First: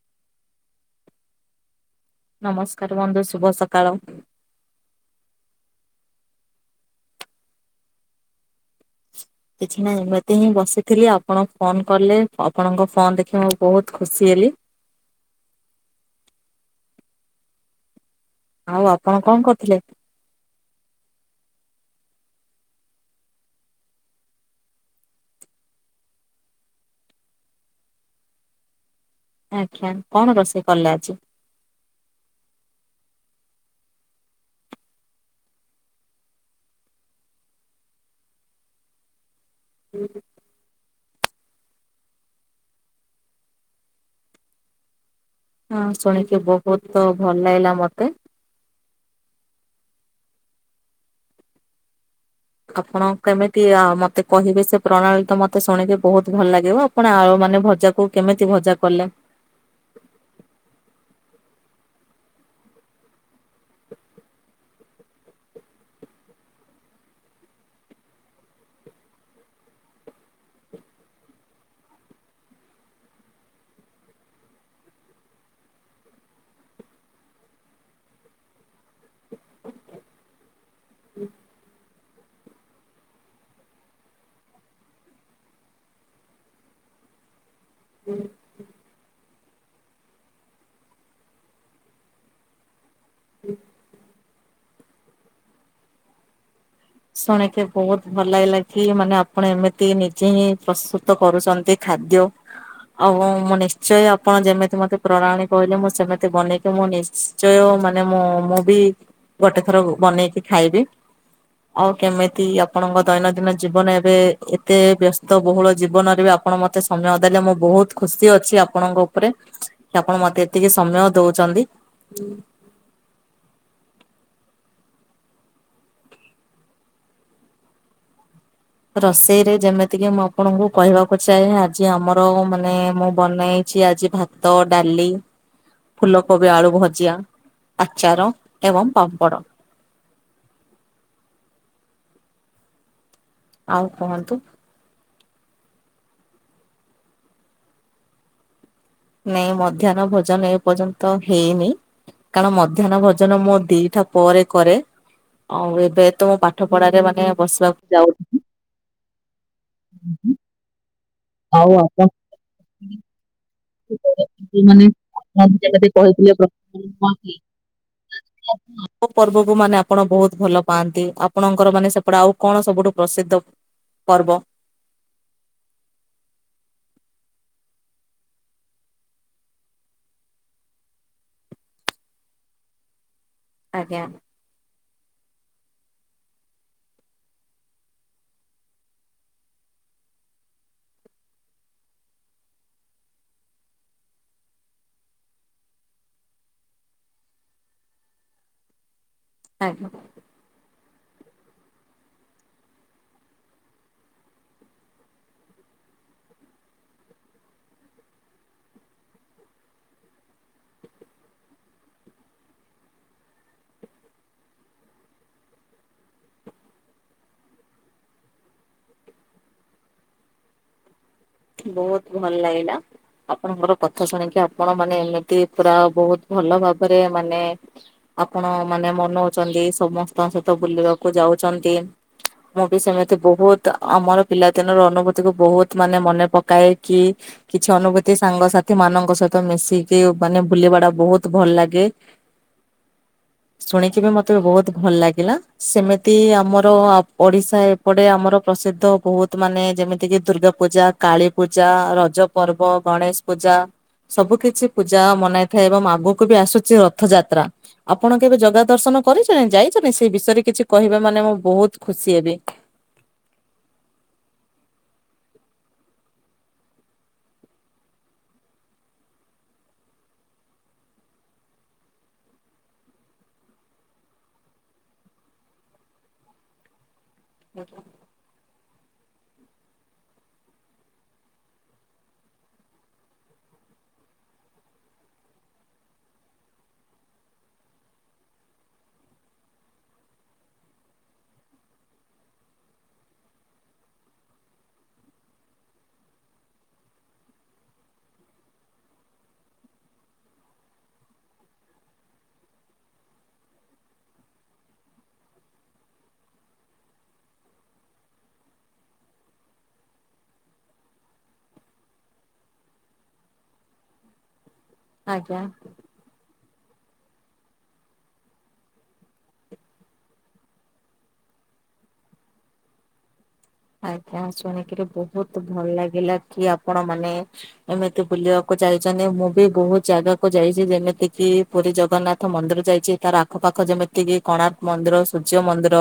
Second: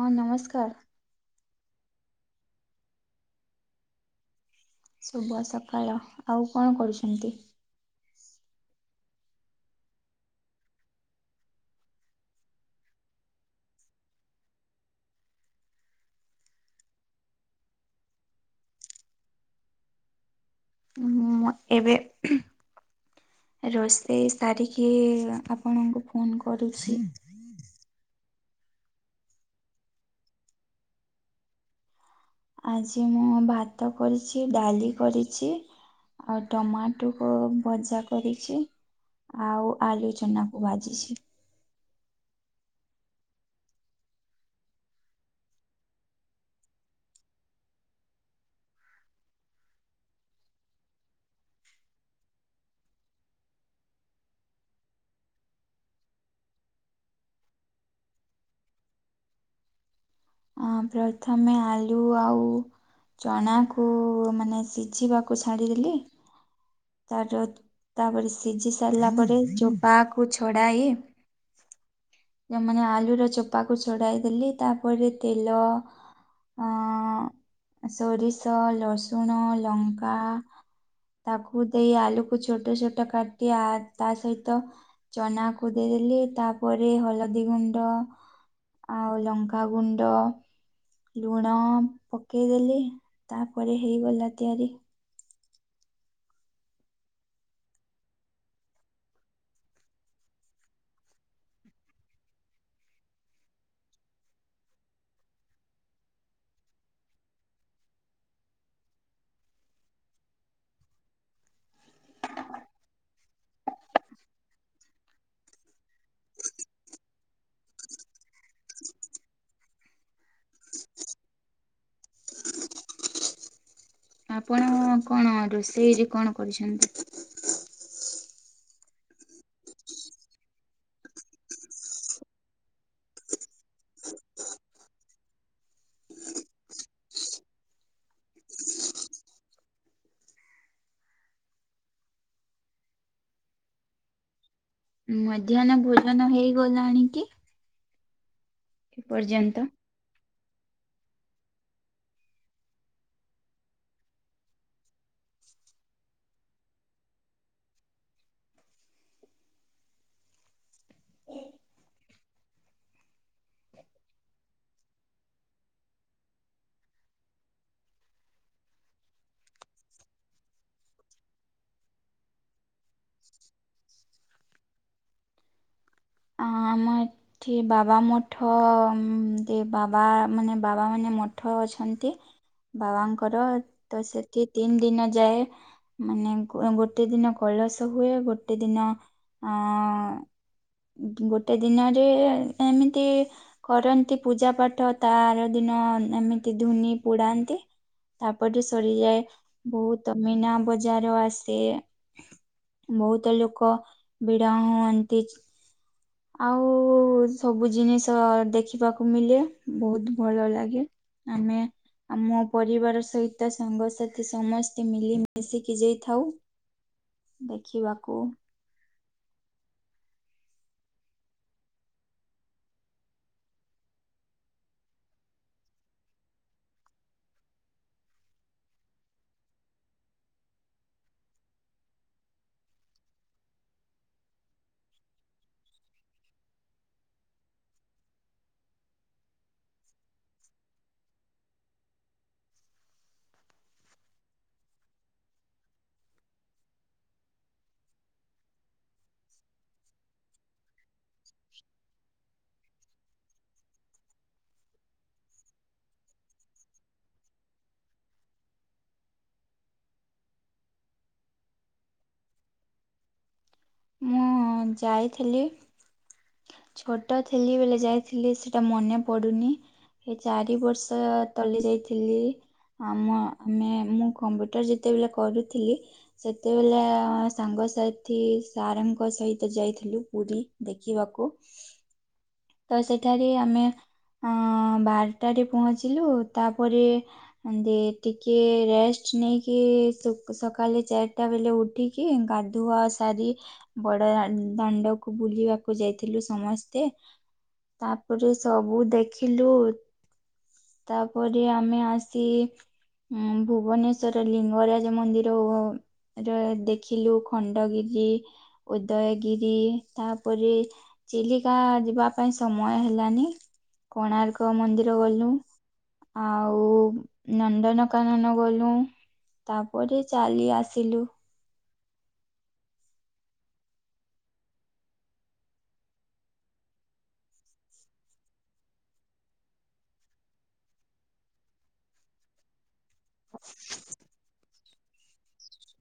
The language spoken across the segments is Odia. ହଁ, ନମସ୍କାର। ନମସ୍କାର, ବନ୍ଧୁ ଶୁଭ ସକାଳ। ଶୁଭ ସକାଳ, ଆଉ କଣ କରୁଛନ୍ତି? କିଛି ନାହିଁ ଏମିତି ହିଁ ବସିଥିଲି ଆପଣ ଫୋନ କଲେ, ଆପଣଙ୍କ ଫୋନ ଦେଖିବା ମୁଁ ବହୁତ ଖୁସି ହେଲି। ଆଉ ଆପଣ କଣ କରୁଥିଲେ? ମୁଁ ଏବେ ରୋଷେଇ ସାରିକି ଆପଣଙ୍କୁ ଫୋନ କରୁଛି। ଆଜ୍ଞା, କଣ ରୋଷେଇ କଲେ ଆଜି? ଆଜି ମୁଁ ଭାତ କରିଛି, ଡାଲି କରିଛି ଆଉ ଟମାଟୋକୁ ଭଜା କରିଛି, ଆଉ ଆଳୁ ଚନାକୁ ଭାଯିଛି। ହଁ ଶୁଣିକି ବହୁତ ଭଲ ଲାଗିଲା ମତେ। ଆପଣ କେମିତି ଆଉ ମତେ କହିବେ ସେ ପ୍ରଣାଳୀତ ମତେ ଶୁଣିକି ବହୁତ ଭଲ ଲାଗିବ। କଣ ଆଉ ମାନେ ଭଜାକୁ କେମିତି ଭଜା କଲେ? ପ୍ରଥମେ ଆଲୁ ଆଉ ଚଣାକୁ ମାନେ ସିଝିବାକୁ ଛାଡିଦେଲି ତାର ତାପରେ ସିଝି ସାରିଲା ପରେ ଚୋବାକୁ ଛଡାଇ ଯେମାନେ ଆଳୁର ଚୋପାକୁ ଛଡାଇ ଦେଲି ତାପରେ ତେଲ ହଁ ସୋରିଷ, ରସୁଣ, ଲଙ୍କା ତାକୁ ଦେଇ ଆଳୁକୁ ଛୋଟ ଛୋଟ କାଟି ଆ ତା ସହିତ ଚନାକୁ ଦେଇଦେଲି ତାପରେ ହଳଦୀ ଗୁଣ୍ଡ ଆଉ ଲଙ୍କାଗୁଣ୍ଡ ଲୁଣ ପକେଇଦେଲି ତାପରେ ହେଇଗଲା ତିଆରି। ଶୁଣିକି ବହୁତ ଭଲ ଲାଗିଲା କି, ମାନେ ଆପଣ ଏମିତି ନିଜେ ହିଁ ପ୍ରସ୍ତୁତ କରୁଛନ୍ତି ଖାଦ୍ୟ। ଆଉ ହଁ ମୁଁ ନିଶ୍ଚୟ ଆପଣ ଯେମିତି ମତେ ପ୍ରଣାଳୀ କହିଲେ ମୁଁ ସେମିତି ବନେଇକି ମୁଁ ନିଶ୍ଚ ନିଶ୍ଚୟ ମାନେ ମୁଁ, ମୁଁ ବି ଗୋଟେ ଥର ବନେଇକି ଖାଇବି ଆଉ କେମିତି ଆପଣଙ୍କ ଦୈନନ୍ଦିନ ଜୀବନ ଏବେ ଏତେ ବ୍ୟସ୍ତ ବହୁଳ ଜୀବନରେ ବି ଆପଣ ମତ ମତେ ସମୟ ଦେଲେ, ମୁଁ ବହୁତ ଖୁସି ଅଛି ଆପଣଙ୍କ ଉପରେ କି ଆପଣ ମତେ ଏତିକି ସମୟ ଦଉଚନ୍ତି। ଆପଣ କଣ ରୋଷେଇରେ କଣ କରିଛନ୍ତି? ରୋଷେଇରେ ଯେମିତିକି ମୁଁ ଆପଣଙ୍କୁ କହିବାକୁ ଚାହେଁ, ଆଜି ଆମର ମାନେ ମୁଁ ବନେଇଛି ଆଜି ଭାତ ଭାତ, ଡ଼ାଲି ଫୁଲକୋବି ଆଳୁ ଭଜିଆ, ଆଚାର ଏବଂ ପାମ୍ପଡ଼। ଆଉ କୁହନ୍ତୁ? ମଧ୍ୟାହ୍ନ ଭୋଜନ ହେଇଗଲାଣି କି? ନାଇଁ ଏପର୍ଯ୍ୟନ୍ତ? ମଧ୍ୟାହ୍ନ ଭୋଜନ ଏ ପର୍ଯ୍ୟନ୍ତ ନ୍ତ ହେଇନି, କାରଣ ମଧ୍ୟାହ୍ନ ଭୋଜନ ମୁଁ ଦିଟା ପରେ କରେ ଆଉ ଏବେ ତ ମୁଁ ପାଠପଢାରେ ମାନେ ବସିବାକୁ ଯାଉଛି ହୁଁ। ଆଉ ଆପଣ ଯୋଉମାନେ [unintelligible] କହିଥିଲେ [unintelligible] ଆମ ପର୍ବକୁ ମାନେ ଆପଣ ବହୁତ ଭଲ ପାଆନ୍ତି, ଆପଣଙ୍କର ମାନେ ସେପଟେ ଆଉ କଣ ସବୁଠୁ ପ୍ରସିଦ୍ଧ ପର୍ବ? ହଁ ଆମ ଏ ଠି ବାବା ମଠ, ଏମତି ବାବା ମାନେ ବାବା ମାନେ ମଠ ଅଛନ୍ତି ବାବାଙ୍କର, ଆଜ୍ଞା ତ ସେଠି ତିନି ଦିନ ଯାଏ ମାନେ ଗୋଟେ ଦିନ କୈଳସ ହୁଏ, ଗୋଟେ ଦିନ ଅଁ ଗୋଟେ ଦିନରେ ଏମିତି କରନ୍ତି ପୂଜା ପାଠ, ତା ଆର ଦିନ ଏମିତି ଧୁନି ପୁଡାନ୍ତି। ତାପରେ ସରିଯାଏ, ଆଜ୍ଞା। ବହୁତ ମିନା ବଜା ଜାର ଆସେ, ବହୁତ ଲୋକ ଭିଡା ହୁଅନ୍ତି। ଆଉ ସବୁ ଜିନିଷ ଦେଖିବାକୁ ମିଲେ, ବହୁତ୍ ଭଲ ଲାଗେ। ଆମେ ଆମ ପରିବାର ସହିତ ସାଙ୍ଗସାଥି ସମସ୍ତେ ମିଲିମିଶିକି ଯାଇଥାଉ ଦେଖିବାକୁ। ବହୁତ୍ ଭଲ ଲାଗିଲା। ଆପଣଙ୍କର କଥା ଶୁଣିକି ଆପଣ ମାନେ ଏମିତି ପୁରା ବହୁତ୍ ଭଲ ଭାବରେ ମାନେ ଆପଣ ମାନେ ମନଉଚନ୍ତି, ସମସ୍ତଙ୍କ ସହିତ ବୁଲିବାକୁ ଯାଉଚନ୍ତି ମୁଁ ବି ସେମିତି ବହୁତ୍ ଆମର ପିଲାଦିନର ଅନୁଭୂତିକୁ ବହୁତ୍ ମାନେ ମନେ ପକାଏ କି କିଛି ଅନୁଭୂତି ସାଙ୍ଗସାଥିମାନଙ୍କ ସହିତ ମିଶିକି ମାନେ ବୁଲିବାଟା ବହୁତ୍ ଭଲ ଲାଗେ [inaudible] ଶୁଣିକି ବି ମତେ ବହୁତ୍ ଭଲ ଲାଗିଲା। ସେମିତି ଆମର ଆ ପଡିଶା ଏପଟେ ଆମର ପ୍ରସିଦ୍ଧ ବହୁତ୍ ମାନେ ଯେମିତିକି ଦୁର୍ଗା ପୂଜା କାଳୀ ପୂଜା, ରଜ ପର୍ବ, ଗଣେଶ ପୂଜା ସବୁ କିଛି ପୂଜା ମନାଇଥାଏ ଏବଂ ଆଗକୁ ବି ଆସୁଚି ରଥଯାତ୍ରା। ଆପଣ କେବେ ଜଗା ଦର୍ଶନ କରିଚନ୍ତି, ଯାଇଚନ୍ତି? ସେଇ ବିଷୟରେ କିଛି କହିବେ ମାନେ ମୁଁ ବହୁତ୍ ଖୁସି ହେବି। ମୁଁ ଯାଇଥିଲି। ଛୋଟ ଥିଲି ବେଳେ ଯାଇଥିଲି ସେଟା ମନେ ପଡ଼ୁନି। ଏ ଚାରି ବର୍ଷ ତଲେ ଯାଇଥିଲି। ଆମ ଆମେ ମୁଁ କମ୍ପ୍ୟୁଟର ଯେତେବେଳେ କରୁଥିଲି ସେତେବେଲେ ସାଙ୍ଗ ସାଥି ସାର୍‌ଙ୍କ ସହିତ ଯାଇଥିଲୁ ପୁରୀ ଦେଖିବାକୁ। ତ ସେଠାରେ ଆମେ ଅଁ ବାରଟାରେ ପହଞ୍ଚିଲୁ। ତାପରେ ଏମତି ଟିକିଏ ରେଷ୍ଟ ନେଇକି ସକାଳେ ଚାରିଟା ବେଳେ ଉଠିକି କି ଗାଧୁଆ ସାରି ବଡ ଦାନ୍ ଦାଣ୍ଡକୁ ବୁଲିବାକୁ ଯାଇଥିଲୁ ସମସ୍ତେ। ତାପରେ ସବୁ ଦେଖିଲୁ। ତାପରେ ଆମେ ଆସି ହୁଁ ଭୁବନେଶ୍ୱର ଲିଙ୍ଗରାଜ ମନ୍ଦିର ଓ ର ଦେଖିଲୁ ଖଣ୍ଡଗିରି। ଉଦୟଗିରି ତାପରେ ଚିଲିକା ଯିବା ପାଇଁ ସମୟ ହେଲାନି କୋଣାର୍କ ମନ୍ଦିର ଗଲୁ। ଆଜ୍ଞା। ଆଉ ନନ୍ଦନକାନନ ଗଲୁ। ତାପରେ ଚାଲି ଆସିଲୁ। ଆଜ୍ଞା ଶୁଣିକିରି ବହୁତ୍ ଭଲ୍ ଲାଗିଲା କି ଆପଣ ମାନେ ଏମିତି ବୁଲିବାକୁ ଯାଇଚନ୍ତି। ମୁଁ ବି ବହୁତ୍ ଜାଗାକୁ ଯାଇଚି। ଯେମିତି କିି ପୁରୀ ଜଗନ୍ନାଥ ମନ୍ଦିର ଯାଇଚି। ତାର ଆଖପାଖ ଯେମିତିକି କୋଣାର୍କ ମନ୍ଦିର, ସୂର୍ଯ୍ୟ ମନ୍ଦିର,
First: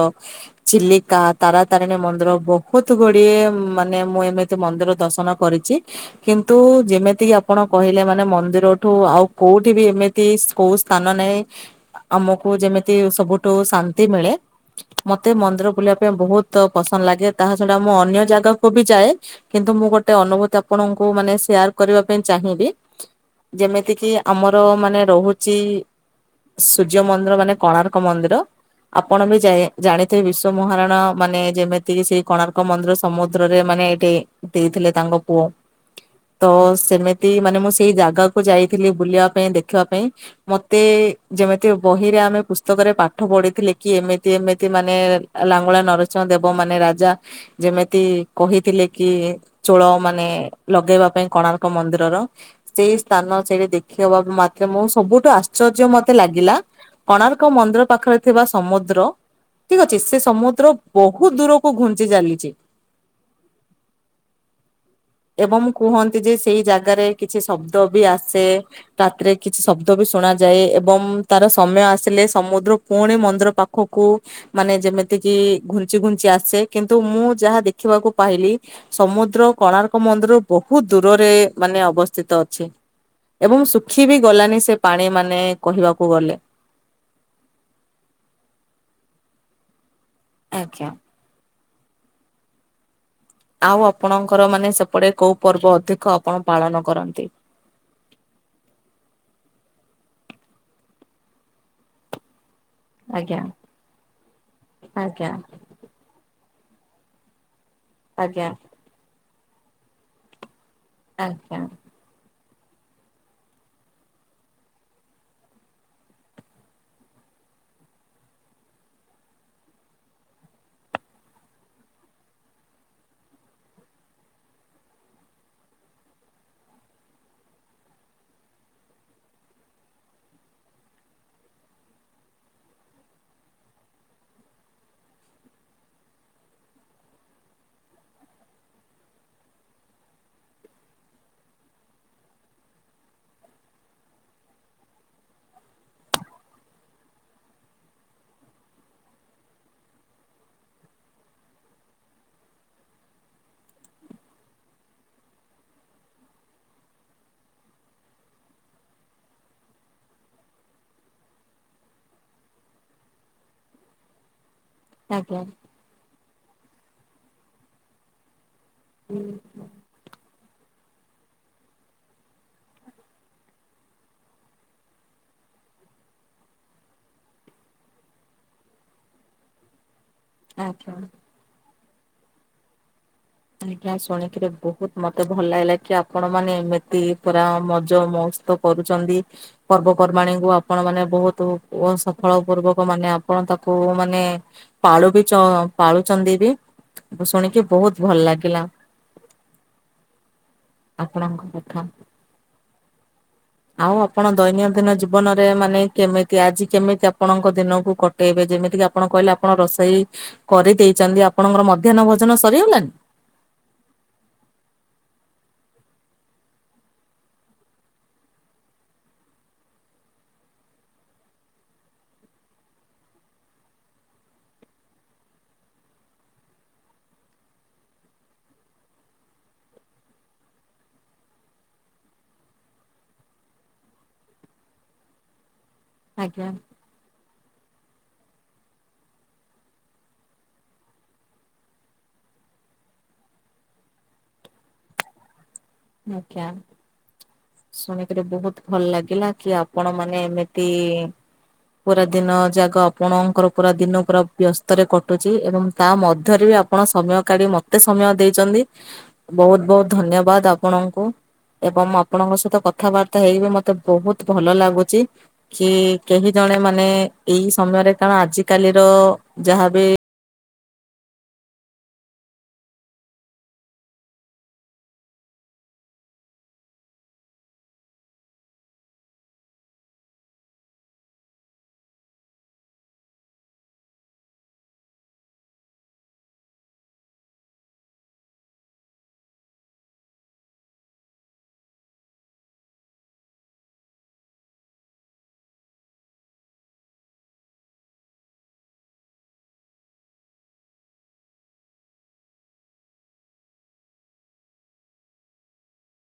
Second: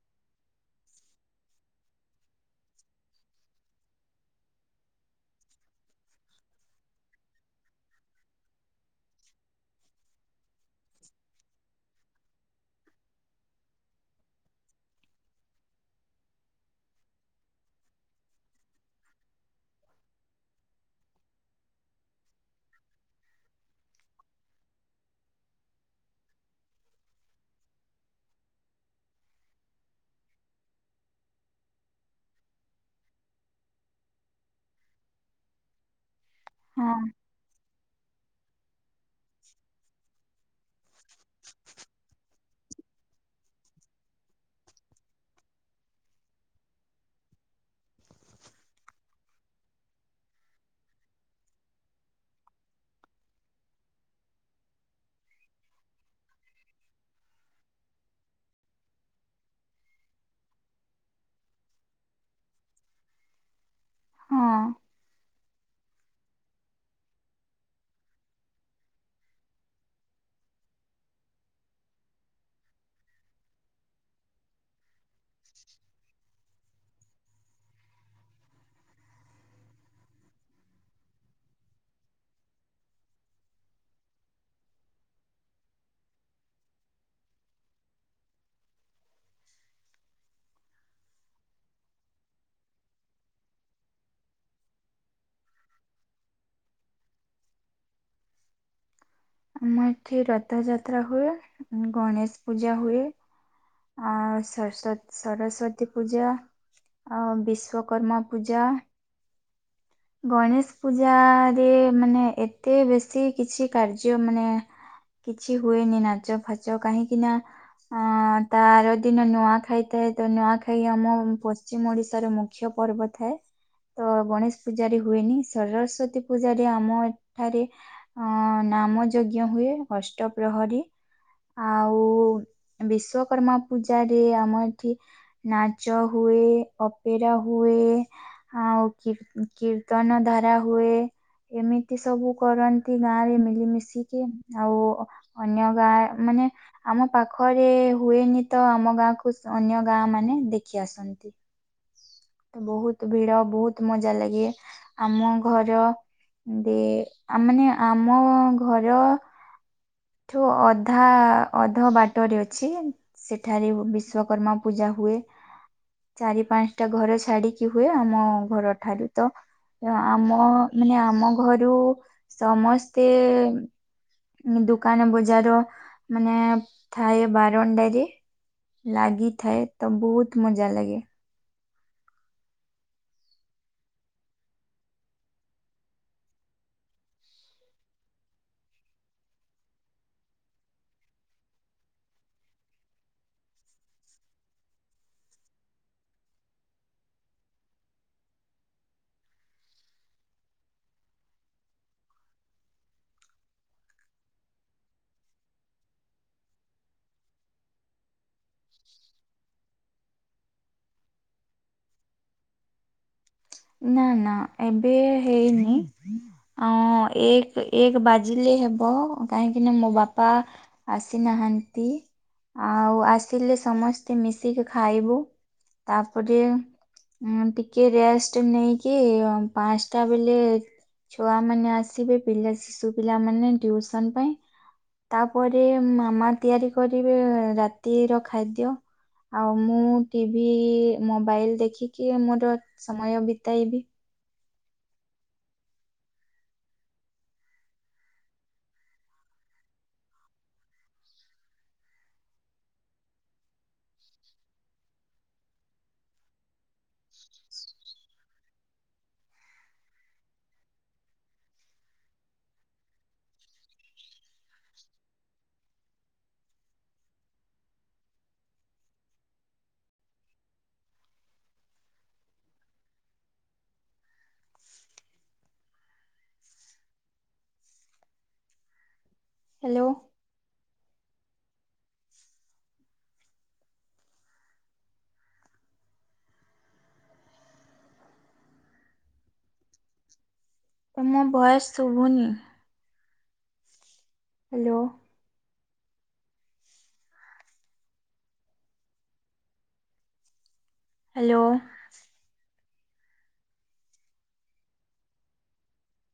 ଚିଲିକା, ତାରାତାରିଣୀ ମନ୍ଦିର ବହୁ ବୋହୁତ ଗୁଡିଏ ମାନେ ମୁଁ ଏମିତି ମନ୍ଦିର ଦର୍ଶନ କରିଚି। କିନ୍ତୁ ଯେମିତିକି ଆପଣ କହିଲେ ମାନେ ମନ୍ଦିରଠୁ ଆଉ କୋଉଠି ବି ଏମିତି ତିସ୍ କୋଉ ସ୍ଥାନ ନାହିଁ ଆମକୁ ଯେମିତି ସବୁଠୁ ଶାନ୍ତି ମିଳେ। ମତେ ମନ୍ଦିର ବୁଲିବା ପାଇଁ ବହୁତ୍ ପସନ୍ଦ ଲାଗେ। ତାହା ଛଡା ମୁଁ ଅନ୍ୟ ଜାଗାକୁ ବି ଯାଏ। କିନ୍ତୁ ମୁଁ ଗୋଟେ ଅନୁଭୂତି ଆପଣଙ୍କୁ ମାନେ ସେୟାର କରିବା ପାଇଁ ଚାହିଁବି। ଯେମିତିକିି ଆମର ମାନେ ରହୁଚି। ସୂର୍ଯ୍ୟ ମନ୍ଦିର ମାନେ କୋଣାର୍କ ମନ୍ଦିର। ଆପଣ ବି ଯାଇ ଜାଣିଥିବେ ବିଶ୍ୱ ମହାରାଣା ମାନେ ଯେମିତିକି ସେ କୋଣାର୍କ ମନ୍ଦିର ସମୁଦ୍ରରେ ମାନେ ଏଇଠି ଦେଇଥିଲେ ତାଙ୍କ ପୁଅ ତ ହଁ ସେମିତି। ଟି ମାନେ ମୁଁ ସେଇ ଜାଗା କୁ ଯାଇଥିଲି ବୁଲିବା ପାଇଁ ଦେଖିବା ପାଇଁ ମତେ ଯେମିତି ବହିରେ ଆମେ ପୁସ୍ତକରେ ପାଠ ପଢିଥିଲେ କି ଏମିତି ଏମିତି ମାନେ ଲାଙ୍ଗୁଳା ନରସିଂହ ଦେବ ମାନେ ରାଜା। ଯେମିତି କହିଥିଲେ କି? ଚୋଳ ମାନେ ଲଗେଇବା ପାଇଁ କୋଣାର୍କ ମନ୍ଦିରର। ସେଇ ସ୍ଥାନ ସେଇଠି ଦେଖିବା ମାତ୍ରେ ମୁ ସବୁଠୁ ଆଶ୍ଚର୍ଯ୍ୟ ମତେ ଲାଗିଲା। କୋଣାର୍କ ମନ୍ଦିର ପାଖରେ ଥିବା ସମୁଦ୍ର। ଠିକ ଅଛି ସେ ସମୁଦ୍ର ବହୁତ ଦୂରକୁ ଘୁଞ୍ଚି ଚାଲିଛି। ହୁଁ। ଏବଂ କୁହନ୍ତି ଯେ ସେଇ ଜାଗାରେ କିଛି ଶବ୍ଦ ବି ଆସେ। ରାତିରେ କିଛି ଶବ୍ଦ ବି ଶୁଣାଯାଏ ଏବଂ ତାର ସମୟ ଆସିଲେ ସମୁଦ୍ର ପୁଣି ମନ୍ଦିର ପାଖ ଓହୋ। ମାନେ ଯେମିତି କିି ଘୁଞ୍ଚି ଘୁଞ୍ଚି ଆସେ କିନ୍ତୁ ମୁଁ ଯାହା ଦେଖିବାକୁ ପାଇଲି। ସମୁଦ୍ର କୋଣାର୍କ ମନ୍ଦିର ବହୁତ ଦୂରରେ ମାନେ ଅବସ୍ଥିତ ଅଛି। ଏବଂ ଶୁଖି ବି ଗଲାନି ସେ ପାଣି ମାନେ କହିବାକୁ ଗଲେ। ଆଜ୍ଞା। ଆଉ ଆପଣଙ୍କର ମାନେ ସେପଟେ କୋଉ ପର୍ବ ଅଧିକ ଆପଣ ପାଳନ କରନ୍ତି? ଆମ ଏଠି ରଥଯାତ୍ରା ହୁଏ, ଗଣେଶ ପୂଜା ହୁଏ। ଆଜ୍ଞା। ଆ ସରସ୍ତ ଆଜ୍ଞା ସରସ୍ଵତୀ ପୂଜା, ଆଉ ବିଶ୍ଵକର୍ମା ଆଜ୍ଞା ପୂଜା। ଗଣେଶ ଆଜ୍ଞା ପୂଜାରେ ମାନେ ଏତେ ବେଶୀ କିଛି କାର୍ଯ୍ୟ ମାନେ କିଛି ହୁଏନି ନାଚ ଫାଚ। କାହିଁକି ନା ଅ ତାର ଦିନ ନୂଆ ଖାଇଥାଏ ଥାଏ ତ ନୂଆଖାଇ ଆମ ପଶ୍ଚିମ ଓଡିଶାର ମୁଖ୍ୟ ପର୍ବ। ଥାଏ ତ ଗଣେଶ ପୂଜାରେ ହୁଏନି ସରସ୍ଵତୀ ପୂଜାରେ ଆମ ଏଠାରେ ହଁ ନାମ ଯଜ୍ଞ ହୁଏ ଅଷ୍ଟ ପ୍ରହରୀ। ଆଉ ବିଶ୍ଵକର୍ମା ପୂଜା ରେ ଆମ ଏଠି ନାଚ ହୁଏ, ଅପେରା ହୁଏ ଆଉ କି କୀର୍ତ୍ତନ ଧରା ହୁଏ। ଏମିତି ସବୁ କରନ୍ତି ଗାଁ ରେ ମିଳିମିଶିକି ଆଉ ଅନ୍ୟ ଗାଁ ମାନେ ଆମ ପାଖରେ ହୁଏନି ତ ଆମ ଗାଁକୁ ଅନ୍ୟ ଗାଁ ମାନେ ଦେଖି ଆସନ୍ତି। ବହୁତ ଭିଡ଼ ବହୁତ ମଜା ଲାଗେ। ଆମ ଘର ଦେ ମାନେ ଆମ ଘର ଠୁ ଅଧା, ଅଧ ବାଟରେ ଅଛି ସେଠାରେ ବିଶ୍ଵକର୍ମା ପୂଜା ହୁଏ ଆଜ୍ଞା। ଚାରି ପାଞ୍ଚଟା ଘର ଛାଡି଼କି ହୁଏ ଆମ ଘର। ଠାରୁ ତ ଆମ ମାନେ ଆମ ଘରୁ ସମସ୍ତେ ଦୋକାନ ବଜାର ମାନେ ଥାଏ ବାରଣ୍ଡାରେ। ଲାଗିଥାଏ ତ ବହୁତ ମଜା ଆଜ୍ଞା। ଲାଗେ। ଆ ଶୁଣିକିରି ବହୁତ ମତେ ଭଲ ଲାଗିଲା କି ଆପଣ ମାନେ ଏମିତି ପୁରା ମଜ ମଉସ୍ ତ କରୁଛନ୍ତି। ପର୍ବପର୍ବାଣି ଙ୍କୁ ଆପଣ ମାନେ ବହୁତ ସଫଳ ପୂର୍ବକ ମାନେ ଆପଣ ତାକୁ ମାନେ ପାଳୁ ବି ଚ ପାଳୁଚନ୍ଦୀ ବି। ଶୁଣିକି ବହୁତ ଭଲ ଲାଗିଲା। ଆପଣଙ୍କ କଥା। ଆଉ ଆପଣ ଦୈନନ୍ଦିନ ଜୀବନରେ ମାନେ କେମିତି ଆଜି କେମିତି ଆପଣଙ୍କ ଦିନକୁ କ ଏବେ ଯେମିତି କିି ଆପଣ କହିଲେ ଆପଣ ରୋଷେଇ କରିଦେଇଛନ୍ତି ଆପଣଙ୍କର ମଧ୍ୟାହ୍ନ ଭୋଜନ ସରିଗଲାଣି? ନା ନା ଏବେ ହେଇନି। ହ ଏକ ଏକ ବାଜିଲେ ହେବ କାହିଁକି ନା ମୋ ବାପା ଆସିନାହାନ୍ତି, ଆଉ ଆସିଲେ ସମସ୍ତେ ମିଶିକି ଖାଇବୁ। ତାପରେ ଟିକେ ରେଷ୍ଟ ନେଇକି ପାଞ୍ଚଟା ବେଲେ ଛୁଆମାନେ ଆସିବେ ପିଲା ଶିଶୁ ପିଲାମାନେ ଟିଉସନ୍ ପାଇଁ। ତାପରେ ମାମା ଆଜ୍ଞା ତିଆରି କରିବେ ରାତିର ଖାଦ୍ୟ। ଆଉ ମୁଁ ଟିଭି, ମୋବାଇଲ ଦେଖିକି ମୋର ସମୟ ବିତାଇବି। ଆଜ୍ଞା। ଶୁଣିକିରି ବହୁତ ଭଲ ଲାଗିଲା କି ଆପଣ ମାନେ ଏମିତି ପୁରା ଦିନ ଜାକ ଆପଣଙ୍କର ପୁରା ଦିନ ପୁରା ବ୍ୟସ୍ତରେ କଟୁଛି ଏବଂ ତା ମଧ୍ୟରେ ବି ଆପ ଆପଣ ସମୟ କାଢି଼ ମତେ ସମୟ ଦେଇଛନ୍ତି, ବହୁତ ବହୁତ ଧନ୍ୟବାଦ। ଆପଣଙ୍କୁ ଏବଂ ଆପଣଙ୍କ ସହିତ କଥାବାର୍ତ୍ତା ହେଇ ବିି ମତେ ବହୁତ ଭଲ ଲାଗୁଛି। କି କେହି ଜଣେ ମାନେ ଏଇ ସମୟରେ କଣ ଆଜିକାଲିର ଯାହାବି ହ୍ୟାଲୋ। ତମ ଭଏସ୍ ଶୁଭୁନି। ହ୍ୟାଲୋ। ହ୍ୟାଲୋ।